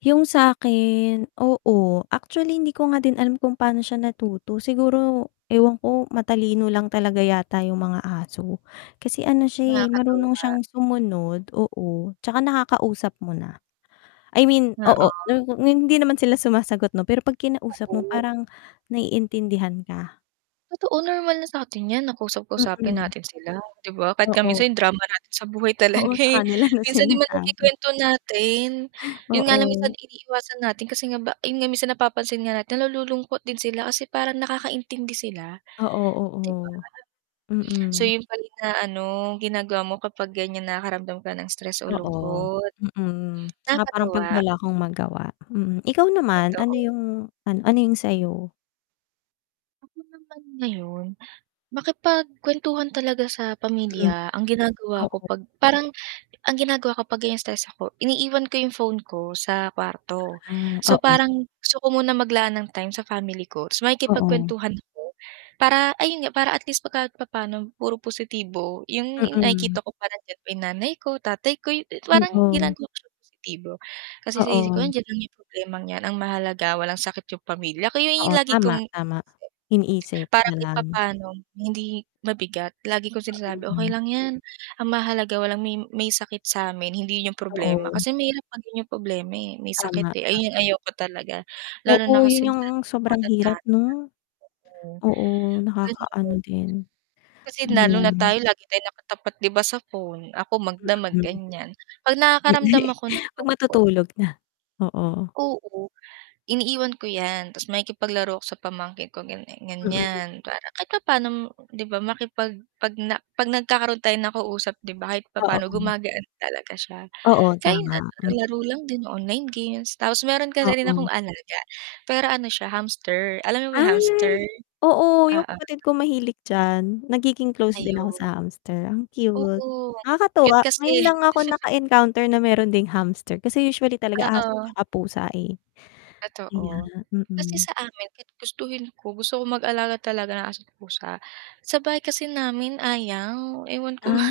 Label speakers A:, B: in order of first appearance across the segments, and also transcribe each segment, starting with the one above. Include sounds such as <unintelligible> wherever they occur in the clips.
A: Yung sa akin, oo, actually hindi ko nga din alam kung paano siya natuto siguro ewan ko, matalino lang talaga yata yung mga aso. Kasi ano siya eh, marunong
B: Nakakatuwa.
A: siyang sumunod oo 'tsaka nakakausap mo na. I mean oo
B: Oo.
A: n hindi naman sila sumasagot 'no pero pag
B: Ha
A: kinausap mo
B: on
A: parang naiintindihan ka.
B: Totoo normal na satin yan na kausap-kausapin
A: Mhm.
B: natin sila di ba, kahit nga
A: Oo.
B: minsan yung drama natin sa buhay talaga
A: Oo sa
B: eh,
A: kanila na
B: minsan di ba
A: sinasabi.
B: nake-kwento natin? Yun nga lang minsan
A: Oo.
B: iniiwasan natin kasi nga ba yun nga minsan napapansin nga natin nalululungkot din sila kasi parang nakakaintindi sila.
A: Oo,
B: Di ba?
A: oo.
B: So
A: Mm.
B: yun pala yung inaano, ginagawa mo kapag ganyan nakakaramdam ka ng stress o
A: Oo,
B: lungkot.
A: mhm, 'tsaka parang 'pag
B: Nakakatuwa.
A: wala akong magawa, hmm, ikaw naman, ano
B: Totoo.
A: yung, an ano yung sayo?
B: Kasi naman ngayon, makipag-kwentuhan talaga sa
A: Hmm.
B: pamilya ang ginagawa ko
A: Oo.
B: 'pag parang ang ginagawa ko pag ganyang stress ako iniiwan ko yung phone ko sa kwarto.
A: Ah,
B: So
A: oo.
B: parang, gusto ko muna maglaan ng time sa family ko ta's
A: Oo.
B: makikipag-kwentuhan ako para, ayun nga para at least pag kahit papaano puro positibo yung
A: Mhm.
B: nakikita ko pa nandiyan pa 'yung nanay ko, tatay ko, parang
A: Oo.
B: ginagawa ko siyang positibo, kasi sa isip ko
A: Oo.
B: andiyan lang yung problemang 'yan ang mahalaga walang sakit yung pamilya ko ayun
A: Oo
B: yung lagi
A: tama,
B: kong iniisip
A: tama. Iniisip
B: para kahit
A: nalang.
B: papaano hindi mabigat lagi kong sinasabi, "Okey
A: Mm.
B: lang yan, ang mahalaga walang may may sakit samin hindi yun problema."
A: Oo.
B: Kasi mahirap maging yung problema eh, may sakit
A: Tama,
B: eh, ayun yung
A: tama.
B: ayoko talaga, lalo
A: Oo
B: na
A: 'yun
B: kasi yung
A: 'yung
B: nanay mo
A: sobrang
B: matanda
A: hirap
B: na,
A: 'no?
B: oo.
A: Oo
B: Kasi po
A: nakaka-ano din,
B: kasi lalo na
A: ayan.
B: tayo lagi tayong nakatapat di ba sa phone, ako magdamag
A: Mhm,
B: ganyan. 'Pag
A: Hindi
B: nakakaramdam ako ng
A: 'pag
B: lungkot
A: matutulog na, oo.
B: oo iniiwan ko yan ta's makikipag-laro ako sa pamangkin ko ganyan
A: Mm.
B: ganyan para kahit papaano 'di ba makipag 'pag na 'pag nagkakaroon tayo ng kausap 'di ba kahit papaano
A: Oo.
B: gumagaan talaga siya?
A: Oo tama,
B: <unintelligible>
A: mm.
B: laro lang din online games tapos meron kasi rin akong
A: Oo.
B: alaga, pero ano siya hamster, alam mo ba yung hamster?
A: Ay, oo yung
B: Oo.
A: kapatid ko mahilig diyan, nagiging close din ako sa
B: Ayun.
A: hamster ang cute.
B: Oo. Kahit
A: Nakakatuwa, ngayon
B: kasi
A: lang ako
B: <chuckles>
A: naka-encounter na meron ding hamster kasi usually aso
B: Oo.
A: 'tsaka pusa eh. Kaya
B: Totoo. Kasi
A: mm.
B: sa amin kahit gustuhin ko, gusto ko mag-alaga talaga ng aso't pusa, sa bahay kasi namin ayaw ewan ko
A: Ah,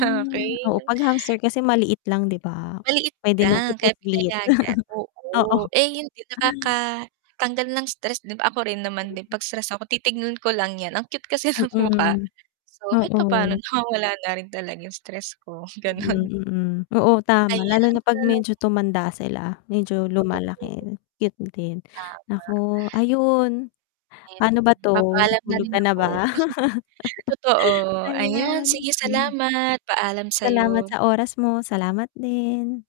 A: oo pag hamster kasi maliit lang di ba?
B: Maliit
A: Pwede nang
B: lang kaya
A: ipuslit
B: pinayagan
A: <chuckles> oo.
B: oo, eh, hindi nakaka-tanggal ng stress din, ako rin naman din
A: <unintelligible>
B: 'pag stress ako titignan ko lang yan, ang cute kasi ng mukha.
A: Mm,
B: So kahit papaano
A: oo.
B: nawawala na rin talaga yung stress ko,
A: Mm,
B: ganun.
A: mm, oo tama lalo na
B: Ayan.
A: 'pag medyo tumanda sila, medyo
B: Totoo.
A: lumalaki, cute din.
B: Tama.
A: Nako, ayun,
B: Ayan,
A: pano ba 'to,
B: papaalam na
A: tulog
B: rin
A: ka na ba?
B: ako. <chuckles> Totoo,
A: <laughs>
B: ayan
A: Ayan,
B: sige
A: hmm.
B: salamat, paalam
A: Salamat
B: sayo.
A: sa oras mo, salamat din.